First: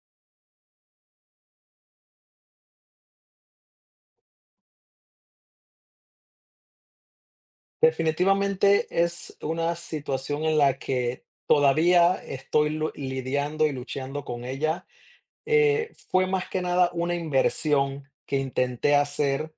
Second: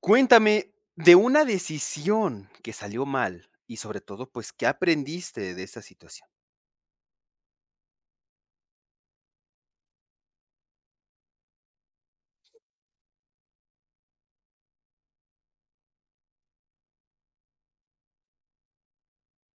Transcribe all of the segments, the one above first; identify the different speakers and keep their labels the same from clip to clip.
Speaker 1: Cuéntame de una decisión que salió mal y sobre todo, pues, ¿qué aprendiste de esta situación?
Speaker 2: Definitivamente es una situación en la que todavía estoy lidiando y luchando con ella. Fue más que nada una inversión que intenté hacer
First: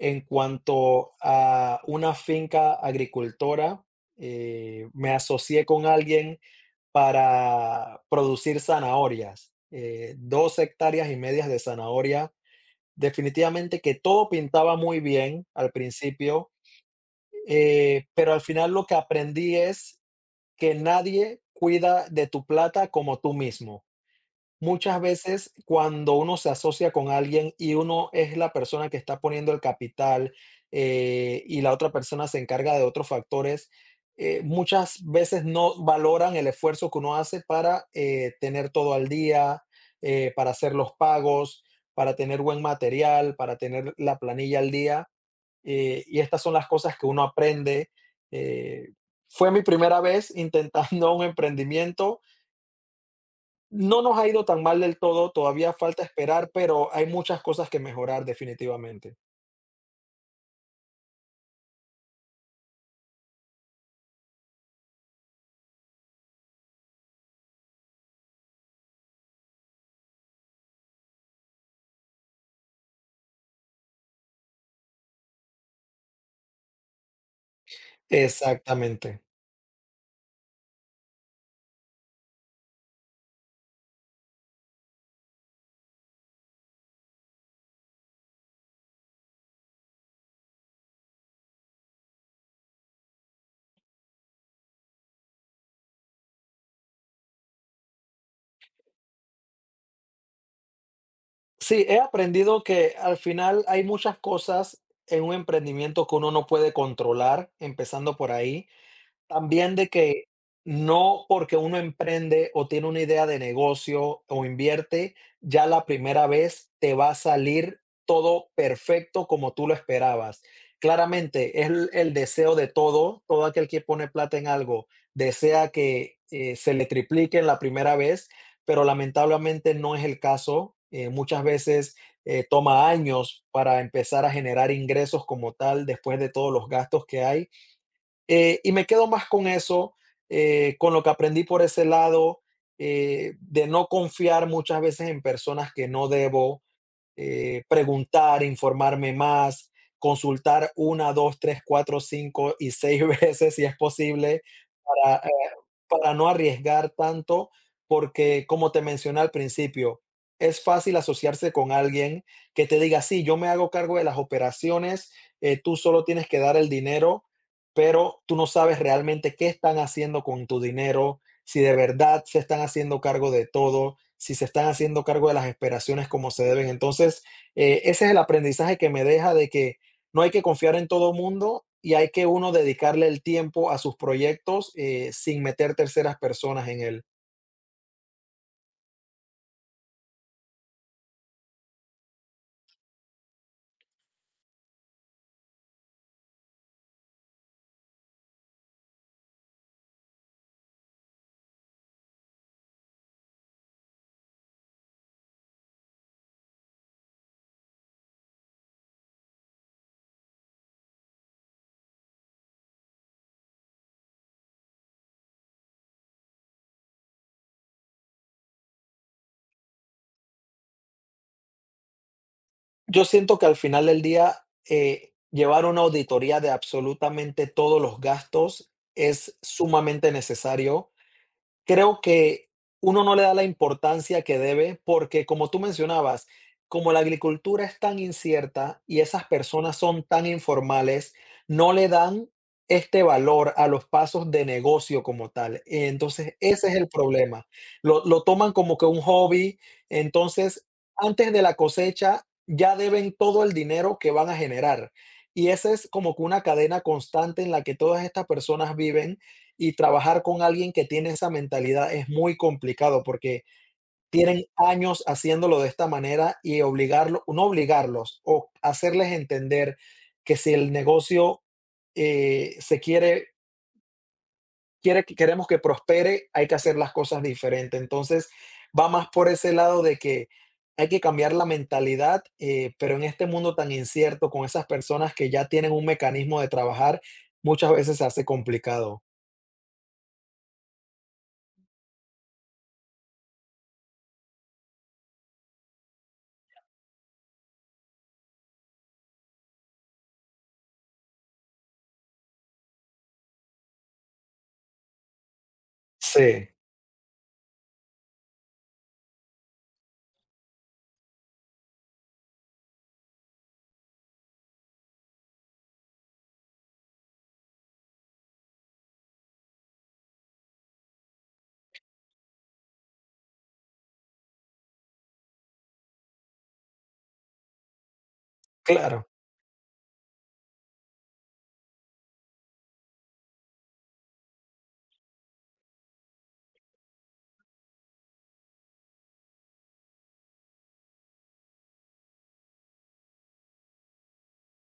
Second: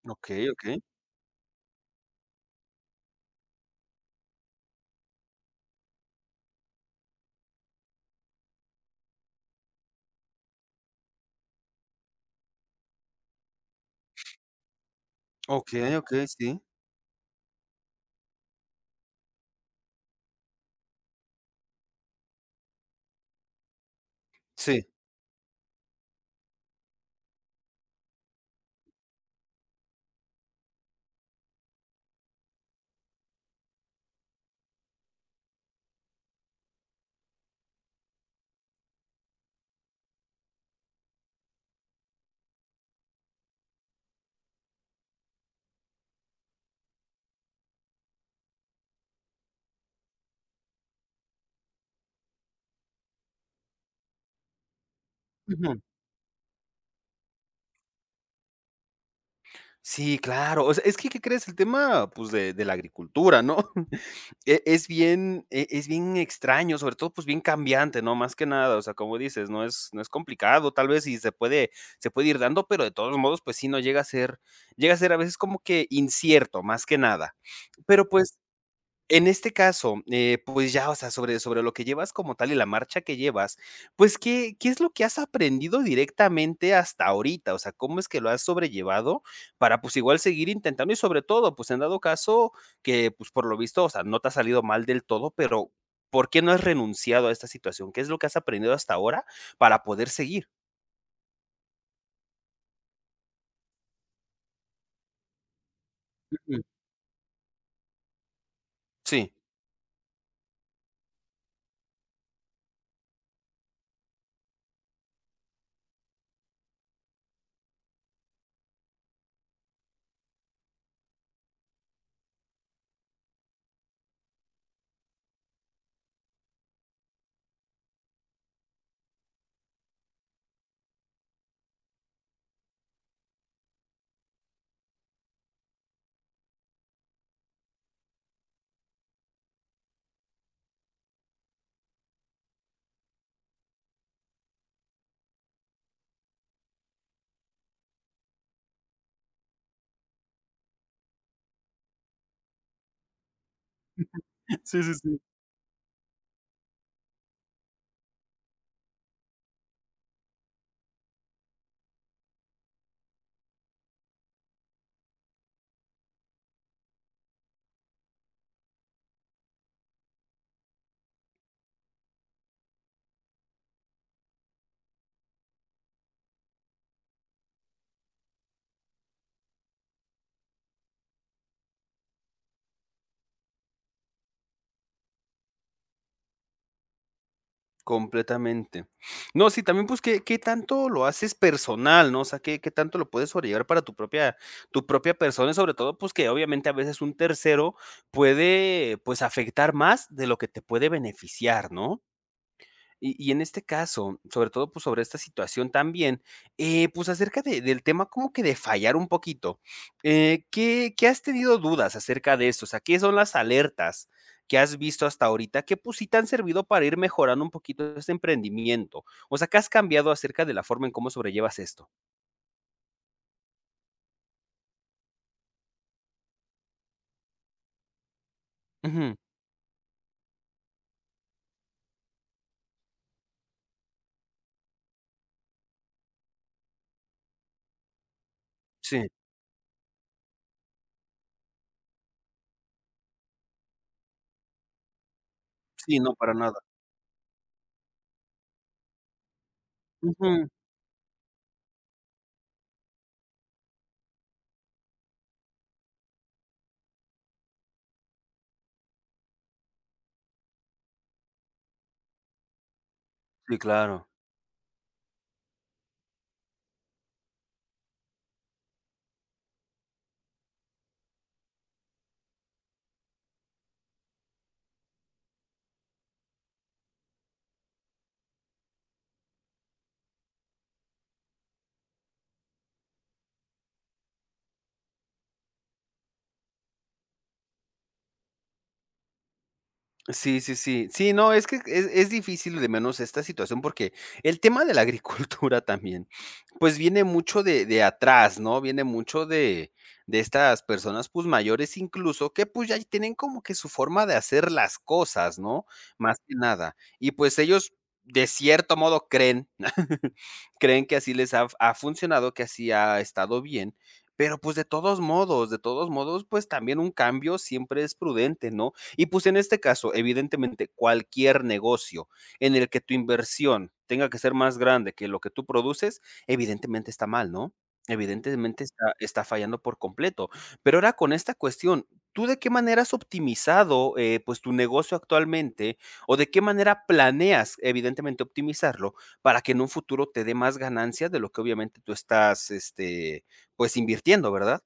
Speaker 2: en
Speaker 1: Okey, okey.
Speaker 2: cuanto a una finca agricultora. Me asocié con alguien para producir zanahorias, 2 hectáreas y medias de zanahoria. Definitivamente que todo pintaba muy bien al
Speaker 1: Okey, okey, sí.
Speaker 2: principio, pero al final lo que aprendí es que nadie cuida de tu plata como tú mismo.
Speaker 1: Sí.
Speaker 2: Muchas veces cuando uno se asocia con alguien y uno es la persona que está poniendo el capital, y la otra persona se encarga de otros factores, muchas veces no valoran el esfuerzo que uno hace para, tener todo al día, para hacer los pagos, para tener buen material, para tener la planilla al día, y estas son las cosas que uno aprende. Eh, fue mi primera vez intentando un emprendimiento. No nos ha ido tan mal del todo, todavía
Speaker 1: Ujú.
Speaker 2: falta esperar, pero hay muchas cosas que mejorar definitivamente.
Speaker 1: Sí, claro. O sea, es que, ¿qué crees? El tema, pues, de la agricultura, ¿no? Es bien extraño, sobre todo, pues, bien cambiante, ¿no? Más que nada, o sea, como dices, no es complicado, tal vez, y se puede ir dando, pero de todos modos, pues sí, no llega a ser a veces como que incierto, más que nada. Pero, pues,
Speaker 2: Exactamente.
Speaker 1: en este caso, pues ya, o sea, sobre lo que llevas como tal y la marcha que llevas, pues, ¿qué es lo que has aprendido directamente hasta ahorita? O sea, ¿cómo es que lo has sobrellevado para, pues, igual seguir intentando? Y sobre todo, pues, en dado caso que, pues, por lo visto, o sea, no te ha salido mal del todo, pero, ¿por qué no has renunciado a esta situación? ¿Qué es lo que has aprendido hasta ahora para poder seguir?
Speaker 2: Sí, he aprendido que al final hay muchas cosas en un emprendimiento que uno no
Speaker 1: Mm.
Speaker 2: puede controlar, empezando por ahí.
Speaker 1: Sí.
Speaker 2: También de que no porque uno emprende o tiene una idea de negocio o invierte, ya la primera vez te va a salir todo perfecto como tú lo esperabas. Claramente, es el deseo de todo, todo aquel que pone plata en algo, desea que, se le triplique en la primera vez, pero lamentablemente no es el caso. Muchas veces, toma años para empezar a generar ingresos como tal después de todos los gastos que hay. Y me quedo más con eso, con lo que aprendí por ese lado, de no confiar muchas veces en personas que no debo, preguntar, informarme más, consultar una, dos, tres, cuatro, cinco y seis veces si es posible,
Speaker 1: Sí, sí,
Speaker 2: para,
Speaker 1: sí.
Speaker 2: eh, para no arriesgar tanto, porque como te mencioné al principio, es fácil asociarse con alguien que te diga: "Sí, yo me hago cargo de las operaciones, tú solo tienes que dar el dinero", pero tú no sabes realmente qué están haciendo con tu dinero, si de verdad se están haciendo cargo de todo, si se están haciendo cargo de las esperaciones como se deben. Entonces, ese es el aprendizaje que me deja, de que no hay que confiar en todo mundo y hay que uno dedicarle el tiempo a sus proyectos, sin meter terceras personas en él.
Speaker 1: Completamente. No, sí, también, pues, ¿qué tanto lo haces personal, no? O sea, ¿qué tanto lo puedes sobrellevar para tu propia persona? Y sobre todo, pues, que obviamente a veces un tercero puede, pues, afectar más de lo que te puede beneficiar, ¿no? Y en este caso, sobre todo, pues, sobre esta situación también, pues, acerca de del tema como que de fallar un poquito, ¿qué has tenido dudas acerca de esto? O sea, ¿qué son las alertas que has visto hasta ahorita que, pues, sí te han servido para ir mejorando un poquito este emprendimiento? O sea, ¿qué has cambiado acerca de la forma en cómo sobrellevas esto?
Speaker 2: Yo siento que al final del día, llevar una auditoría de absolutamente todos los gastos
Speaker 1: Ujú.
Speaker 2: es sumamente necesario. Creo que uno no le da la importancia que debe, porque como tú mencionabas, como la agricultura es tan incierta y
Speaker 1: Sí,
Speaker 2: esas personas son tan informales, no le dan este valor a los pasos de negocio como tal.
Speaker 1: sí, no, para
Speaker 2: Entonces,
Speaker 1: nada.
Speaker 2: ese es el problema. Lo toman como que un hobby.
Speaker 1: Ujú.
Speaker 2: Entonces, antes de la cosecha, ya deben todo el dinero que van a generar. Y esa es como que una cadena constante en la que todas estas personas viven, y trabajar con alguien que tiene esa mentalidad es muy complicado, porque
Speaker 1: Sí, claro.
Speaker 2: tienen años haciéndolo de esta manera, y obligarlo, no obligarlos o hacerles entender que si el negocio, se quiere, quiere, que- queremos que prospere, hay que hacer las cosas diferente. Entonces, va más por ese lado, de que hay que cambiar la mentalidad, pero en este mundo tan incierto, con esas personas que ya tienen un mecanismo de trabajar, muchas veces se hace complicado.
Speaker 1: Sí, sí, sí. Sí, no, es que es difícil de menos esta situación, porque el tema de la agricultura también, pues, viene mucho de atrás, ¿no? Viene mucho de estas personas, pues, mayores incluso, que, pues, ya tienen como que su forma de hacer las cosas, ¿no? Más que
Speaker 2: Sí,
Speaker 1: nada. Y, pues, ellos, de cierto modo, creen creen que así les ha funcionado, que así ha estado bien, pero, pues, de todos modos, pues, también un cambio siempre es prudente, ¿no? Y pues en este caso, evidentemente, cualquier negocio en el que tu inversión tenga que ser más grande que lo que tú produces, evidentemente está mal, ¿no? Evidentemente está,
Speaker 2: claro.
Speaker 1: está fallando por completo. Pero ahora con esta cuestión, ¿tú de qué manera has optimizado, pues, tu negocio actualmente o de qué manera planeas, evidentemente, optimizarlo para que en un futuro te dé más ganancia de lo que obviamente tú estás, pues, invirtiendo, ¿verdad?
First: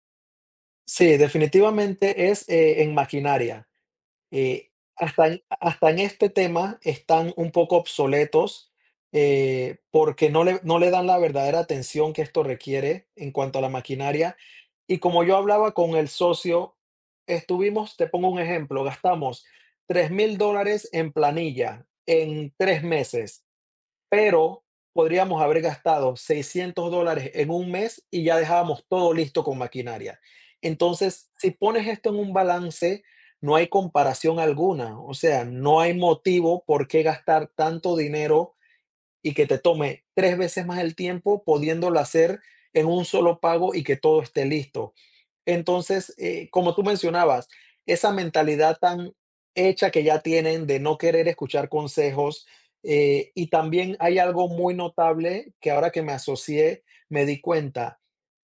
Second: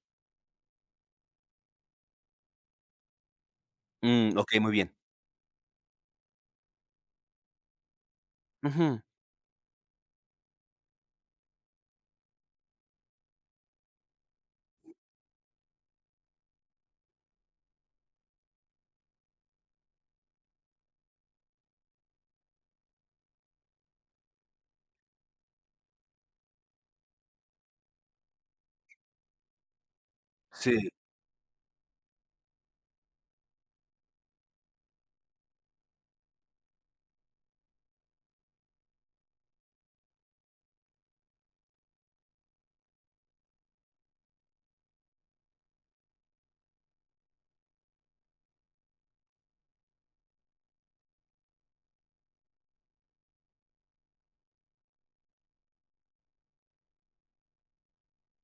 Speaker 2: Sí, definitivamente es, en maquinaria.
Speaker 1: Mm, ok,
Speaker 2: Eh,
Speaker 1: muy bien.
Speaker 2: hasta en este tema están un poco obsoletos,
Speaker 1: Ujú.
Speaker 2: porque no le dan la verdadera atención que esto requiere en cuanto a la maquinaria. Y como yo hablaba con el socio, estuvimos, te pongo un ejemplo, gastamos $3,000 en planilla en 3 meses, pero podríamos haber gastado $600 en un mes y ya dejábamos todo listo con maquinaria.
Speaker 1: Sí.
Speaker 2: Entonces, si pones esto en un balance, no hay comparación alguna, o sea, no hay motivo por qué gastar tanto dinero y que te tome 3 veces más el tiempo, pudiéndolo hacer en un solo pago y que todo esté listo. Entonces, como tú mencionabas, esa mentalidad tan hecha que ya tienen, de no querer escuchar consejos, y también hay algo muy notable que ahora que me asocié me di cuenta.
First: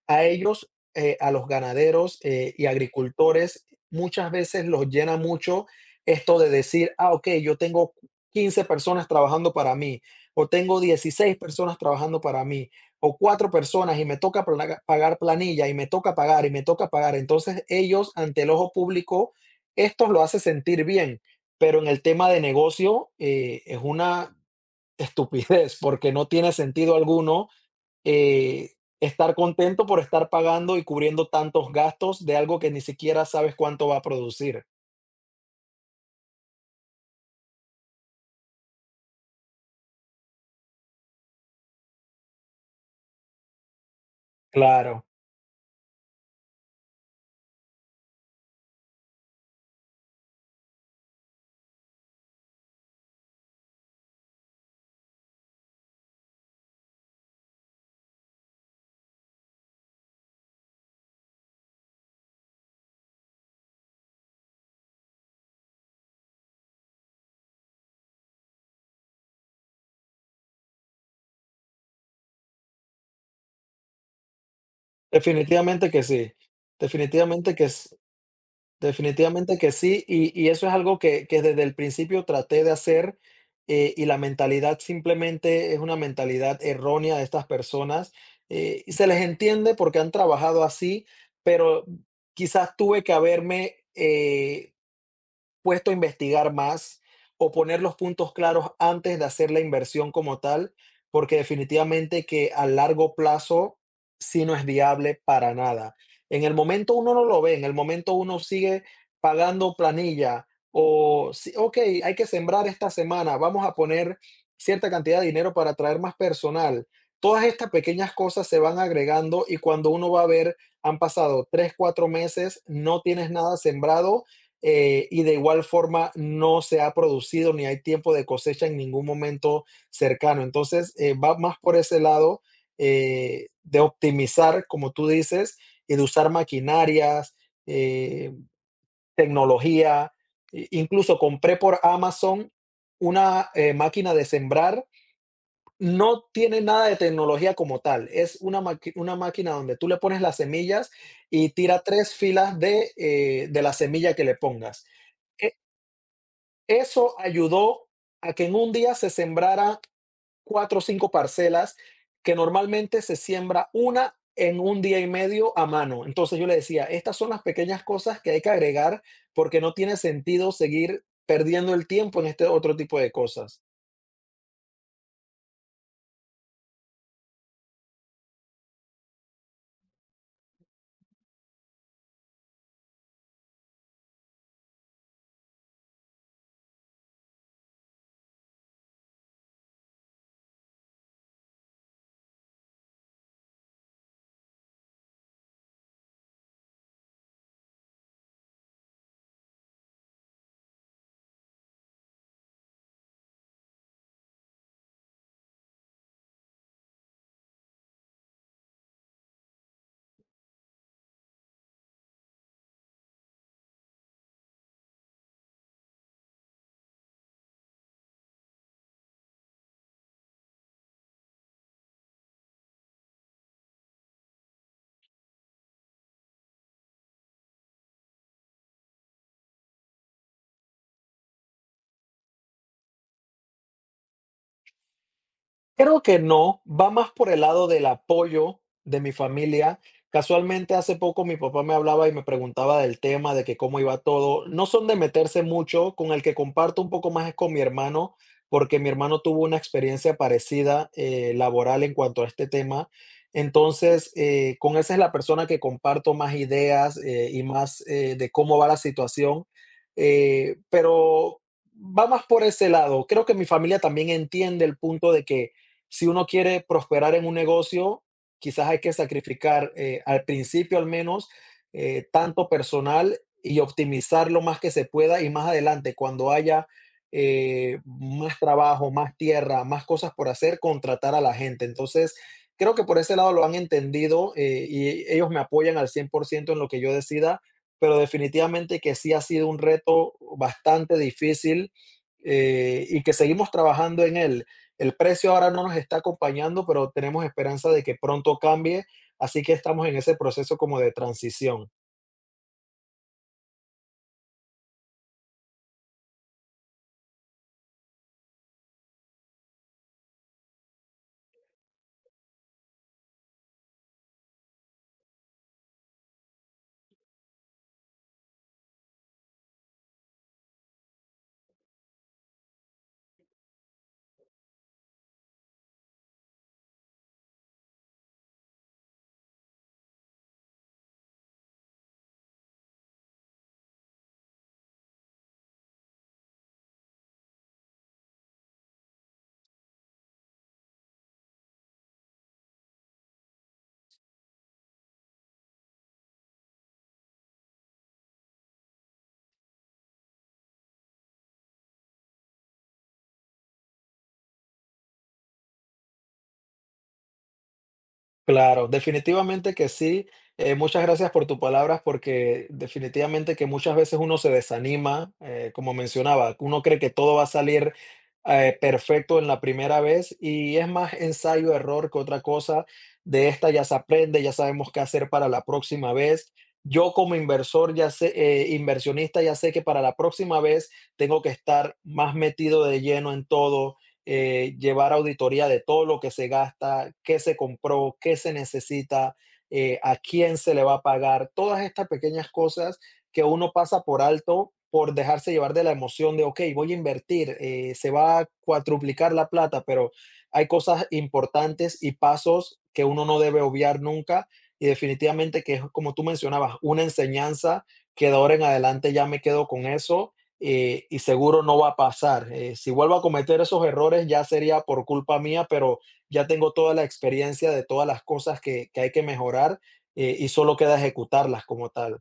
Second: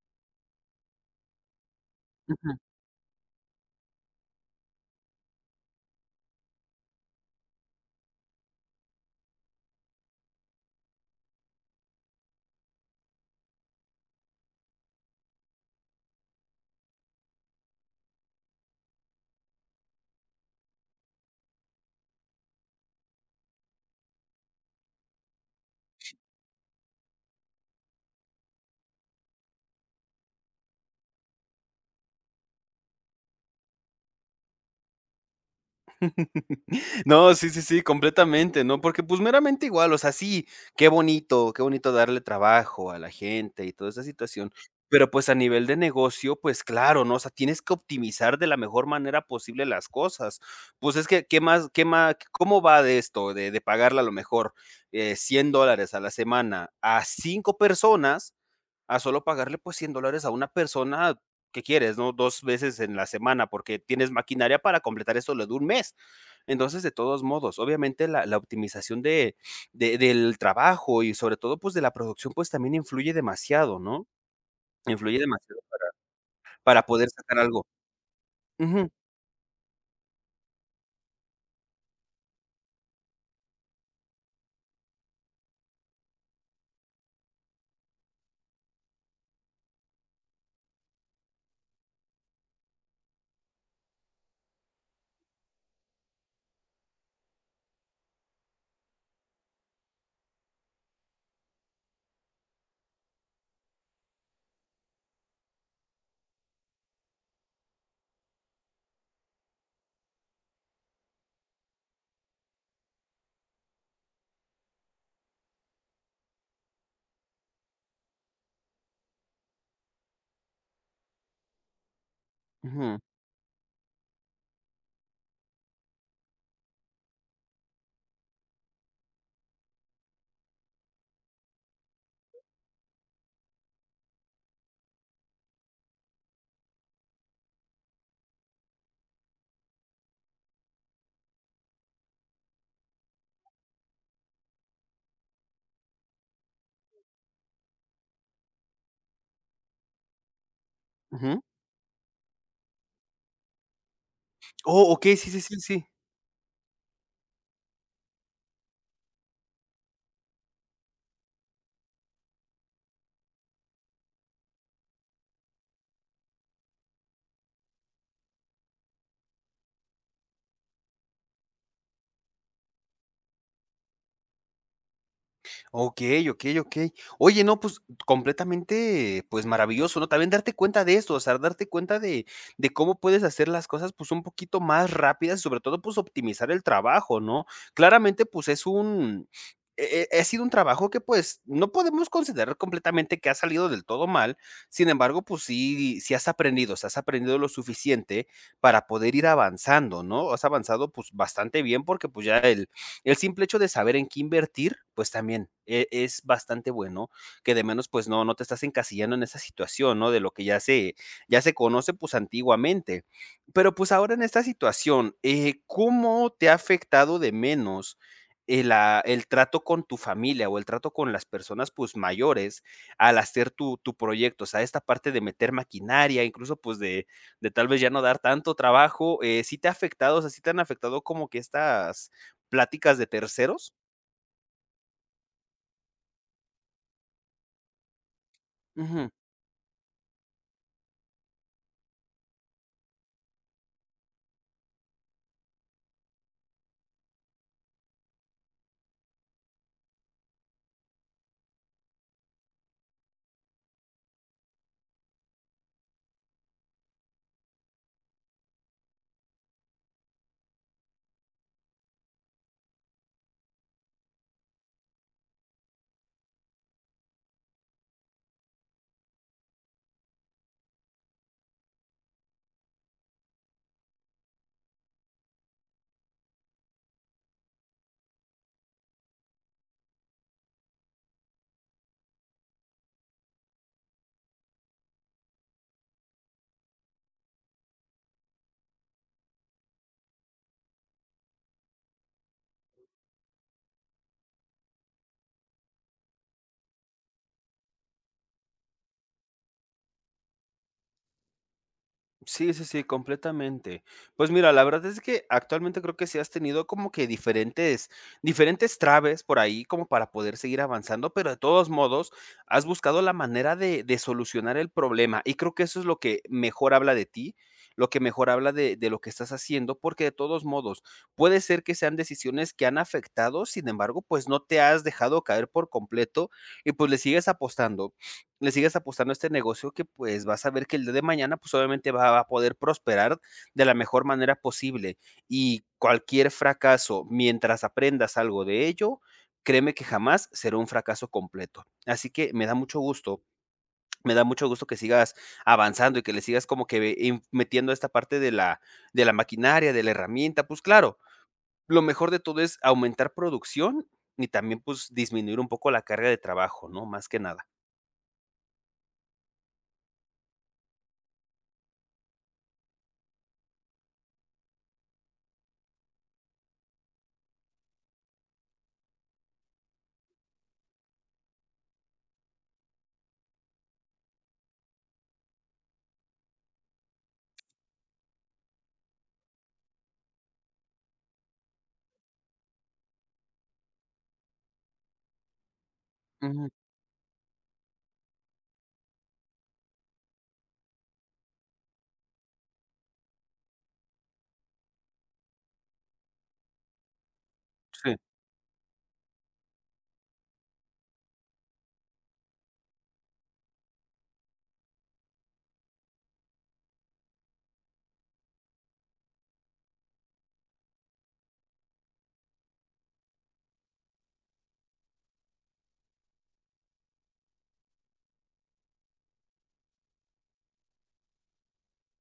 Speaker 2: A ellos, a los ganaderos, y agricultores, muchas veces los llena mucho esto de decir: "Ah, ok, yo tengo 15 personas trabajando para mí, o tengo 16 personas trabajando para mí, o 4 personas, y me toca plaga pagar planilla, y me toca pagar, y me toca pagar". Entonces, ellos, ante el ojo público, esto lo hace sentir bien, pero en el tema de negocio, es una estupidez, porque no tiene sentido alguno, eh, estar contento por estar pagando y cubriendo tantos gastos de algo que ni siquiera sabes cuánto va a producir.
Speaker 1: No, sí, sí, sí, completamente, ¿no? Porque, pues, meramente igual, o sea, sí, qué bonito darle trabajo a la gente y toda esa situación,
Speaker 2: Claro,
Speaker 1: pero, pues, a nivel de negocio, pues, claro, ¿no? O sea, tienes que optimizar de la mejor manera posible las cosas. Pues, es que, ¿qué más cómo va de esto? De pagarle a lo mejor, $100 a la semana a 5 personas a solo pagarle, pues, $100 a una persona que quieres, ¿no?, 2 veces en la semana, porque tienes maquinaria para completar eso lo de un mes. Entonces, de todos modos, obviamente, la optimización de del trabajo y sobre todo, pues, de la producción, pues, también influye demasiado, ¿no? Influye demasiado
Speaker 2: definitivamente que sí,
Speaker 1: para poder sacar
Speaker 2: definitivamente que
Speaker 1: algo.
Speaker 2: s
Speaker 1: Ujú,
Speaker 2: definitivamente que sí, y eso es algo que desde el principio traté de hacer, y la mentalidad simplemente es una mentalidad errónea de estas personas, y se les entiende porque han trabajado así, pero quizás tuve que haberme, puesto a investigar más, o poner los puntos claros antes de hacer la inversión como tal, porque definitivamente que a largo plazo sí no es viable para nada. En el momento uno no lo ve, en el momento uno sigue pagando planilla, o sí, ok, hay que sembrar esta semana, vamos a poner cierta cantidad de dinero para traer más personal. Todas estas pequeñas cosas se van agregando, y cuando uno va a ver, han pasado tres, cuatro meses,
Speaker 1: ujú,
Speaker 2: no tienes nada sembrado, y de igual forma no se ha producido ni hay tiempo de cosecha en ningún momento cercano. Entonces, va más por ese lado, de optimizar, como tú dices, y de usar maquinarias, eh, tecnología. I incluso compré por Amazon una, máquina de sembrar. No tiene nada de tecnología como tal. Es una máquina donde tú le pones las semillas
Speaker 1: ujú.
Speaker 2: y tira tres filas de la semilla que le pongas
Speaker 1: Oh, okey, sí, sí, sí,
Speaker 2: E,
Speaker 1: sí.
Speaker 2: eso ayudó a que en un día se sembrara 4 o 5 parcelas, que normalmente se siembra una en un día y medio a mano. Entonces, yo le decía: "Estas son las pequeñas cosas que hay que agregar, porque no tiene sentido seguir perdiendo el tiempo en este otro tipo de cosas".
Speaker 1: Okey, okey, okey. Oye, no, pues, completamente, pues, maravilloso, ¿no? También darte cuenta de esto, o sea, darte cuenta de cómo puedes hacer las cosas, pues, un poquito más rápidas y, sobre todo, pues, optimizar el trabajo, ¿no? Claramente, pues, es un ha sido un trabajo que, pues, no podemos considerar completamente que ha salido del todo mal. Sin embargo, pues, sí has aprendido, o sea, has aprendido lo suficiente para poder ir avanzando, ¿no? Has avanzado, pues, bastante bien porque, pues, ya el simple hecho de saber en qué invertir, pues también es bastante bueno, que de menos, pues, no, no te estás encasillando en esa situación, ¿no? De lo que ya se conoce pues antiguamente. Pero pues ahora en esta situación, ¿cómo te ha afectado de menos? El trato con tu familia o el trato con las personas pues mayores al hacer tu proyecto, o sea, esta parte de meter maquinaria, incluso pues de tal vez ya no dar tanto trabajo, ¿sí te ha afectado, o sea, sí te han afectado como que estas pláticas de terceros?
Speaker 2: Creo que no, va más por el lado del apoyo de
Speaker 1: Ujú.
Speaker 2: mi familia. Casualmente hace poco mi papá me hablaba y me preguntaba del tema, de que cómo iba todo. No son de meterse mucho; con el que comparto un poco más es con mi hermano, porque mi hermano tuvo una experiencia parecida, laboral en cuanto a este tema. Entonces, con esa es la persona que comparto más ideas, y más, de cómo va la situación. Pero va más por ese lado. Creo que mi familia también entiende el punto de que, si uno quiere prosperar en un negocio, quizás hay que sacrificar, al principio al menos, tanto personal, y optimizar lo más que se pueda, y más adelante cuando haya, más trabajo, más tierra, más cosas por hacer, contratar a la gente. Entonces, creo que por ese lado lo han entendido, y ellos me apoyan al 100% en lo que yo decida, pero definitivamente que sí ha sido un reto bastante difícil, y que seguimos trabajando en él. El precio ahora no nos está acompañando, pero tenemos esperanza de que pronto cambie, así que estamos en ese proceso como de transición.
Speaker 1: Sí, sí, sí, completamente. Pues mira, la verdad es que actualmente creo que sí has tenido como que diferentes traves por ahí como para poder seguir avanzando, pero de todos modos has buscado la manera de solucionar el problema, y creo que eso es lo que mejor habla de ti, lo que mejor habla de lo que estás haciendo, porque de todos modos puede ser que sean decisiones que han afectado, sin embargo, pues, no te has dejado caer por completo y, pues, le sigues apostando. Le sigas apostando a este negocio que, pues, vas a ver que el día de mañana, pues, obviamente va a poder prosperar de la mejor manera posible. Y cualquier fracaso, mientras aprendas algo de ello, créeme que jamás será un fracaso completo. Así que me da mucho gusto, me da mucho gusto que sigas avanzando y que le sigas como que in metiendo esta parte de la maquinaria, de la herramienta. Pues claro, lo mejor de todo es aumentar producción y también, pues, disminuir un poco la carga de trabajo, ¿no? Más que nada.
Speaker 2: Claro, definitivamente que sí. Muchas gracias por tus palabras, porque definitivamente que muchas veces uno se desanima. Como mencionaba, uno cree que todo va a salir, perfecto en la primera vez, y es más ensayo, error que otra cosa. De esta ya se aprende, ya sabemos qué hacer para la próxima vez. Yo como inversor, ya sé, inversionista, ya sé que para la próxima vez tengo que estar más metido de lleno en todo, llevar auditoría de todo lo que se
Speaker 1: Ujú,
Speaker 2: gasta, qué se compró, qué se necesita, a quién se le va a pagar, todas estas pequeñas cosas que uno pasa por alto por dejarse llevar de la emoción de, ok, voy a invertir, se
Speaker 1: sí.
Speaker 2: va a cuatruplicar la plata, pero hay cosas importantes y pasos que uno no debe obviar nunca, y definitivamente que es, como tú mencionabas, una enseñanza que de ahora en adelante ya me quedo con eso, y seguro no va a pasar. Si vuelvo a cometer esos errores, ya sería por culpa mía, pero ya tengo toda la experiencia de todas las cosas que hay que mejorar, y solo queda ejecutarlas como tal.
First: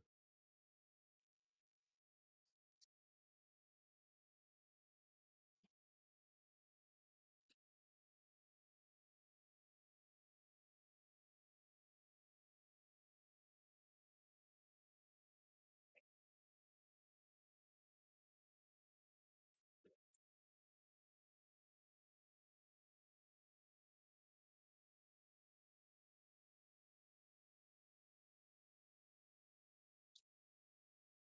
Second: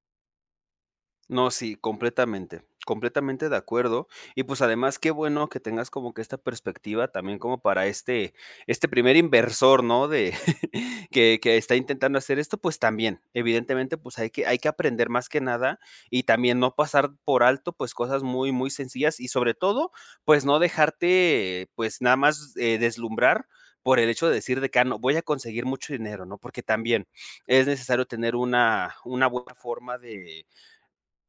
Speaker 1: No, sí, completamente, completamente de acuerdo. Y pues además, qué bueno que tengas como que esta perspectiva también como para este primer inversor, ¿no? De que está intentando hacer esto, pues también, evidentemente, pues hay que aprender más que nada y también no pasar por alto, pues, cosas muy, muy sencillas y sobre todo, pues, no dejarte, pues, nada más deslumbrar por el hecho de decir de que: "Ah, no, voy a conseguir mucho dinero, ¿no?". Porque también es necesario tener una buena forma de,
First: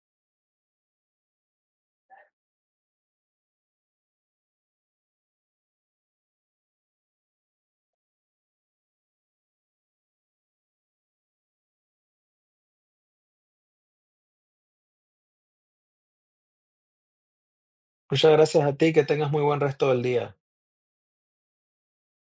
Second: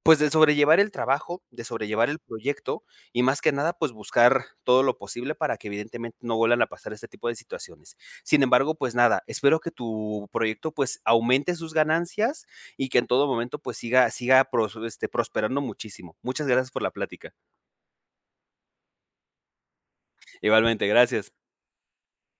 Speaker 1: pues, de sobrellevar el trabajo, de sobrellevar el proyecto y más que nada, pues, buscar todo lo posible para que evidentemente no vuelvan a pasar este tipo de situaciones. Sin embargo, pues, nada, espero que tu proyecto, pues, aumente sus ganancias y que en todo momento, pues, siga prosperando muchísimo. Muchas gracias por la plática.
Speaker 2: Muchas gracias a ti, que tengas muy buen resto del día.
Speaker 1: Igualmente, gracias.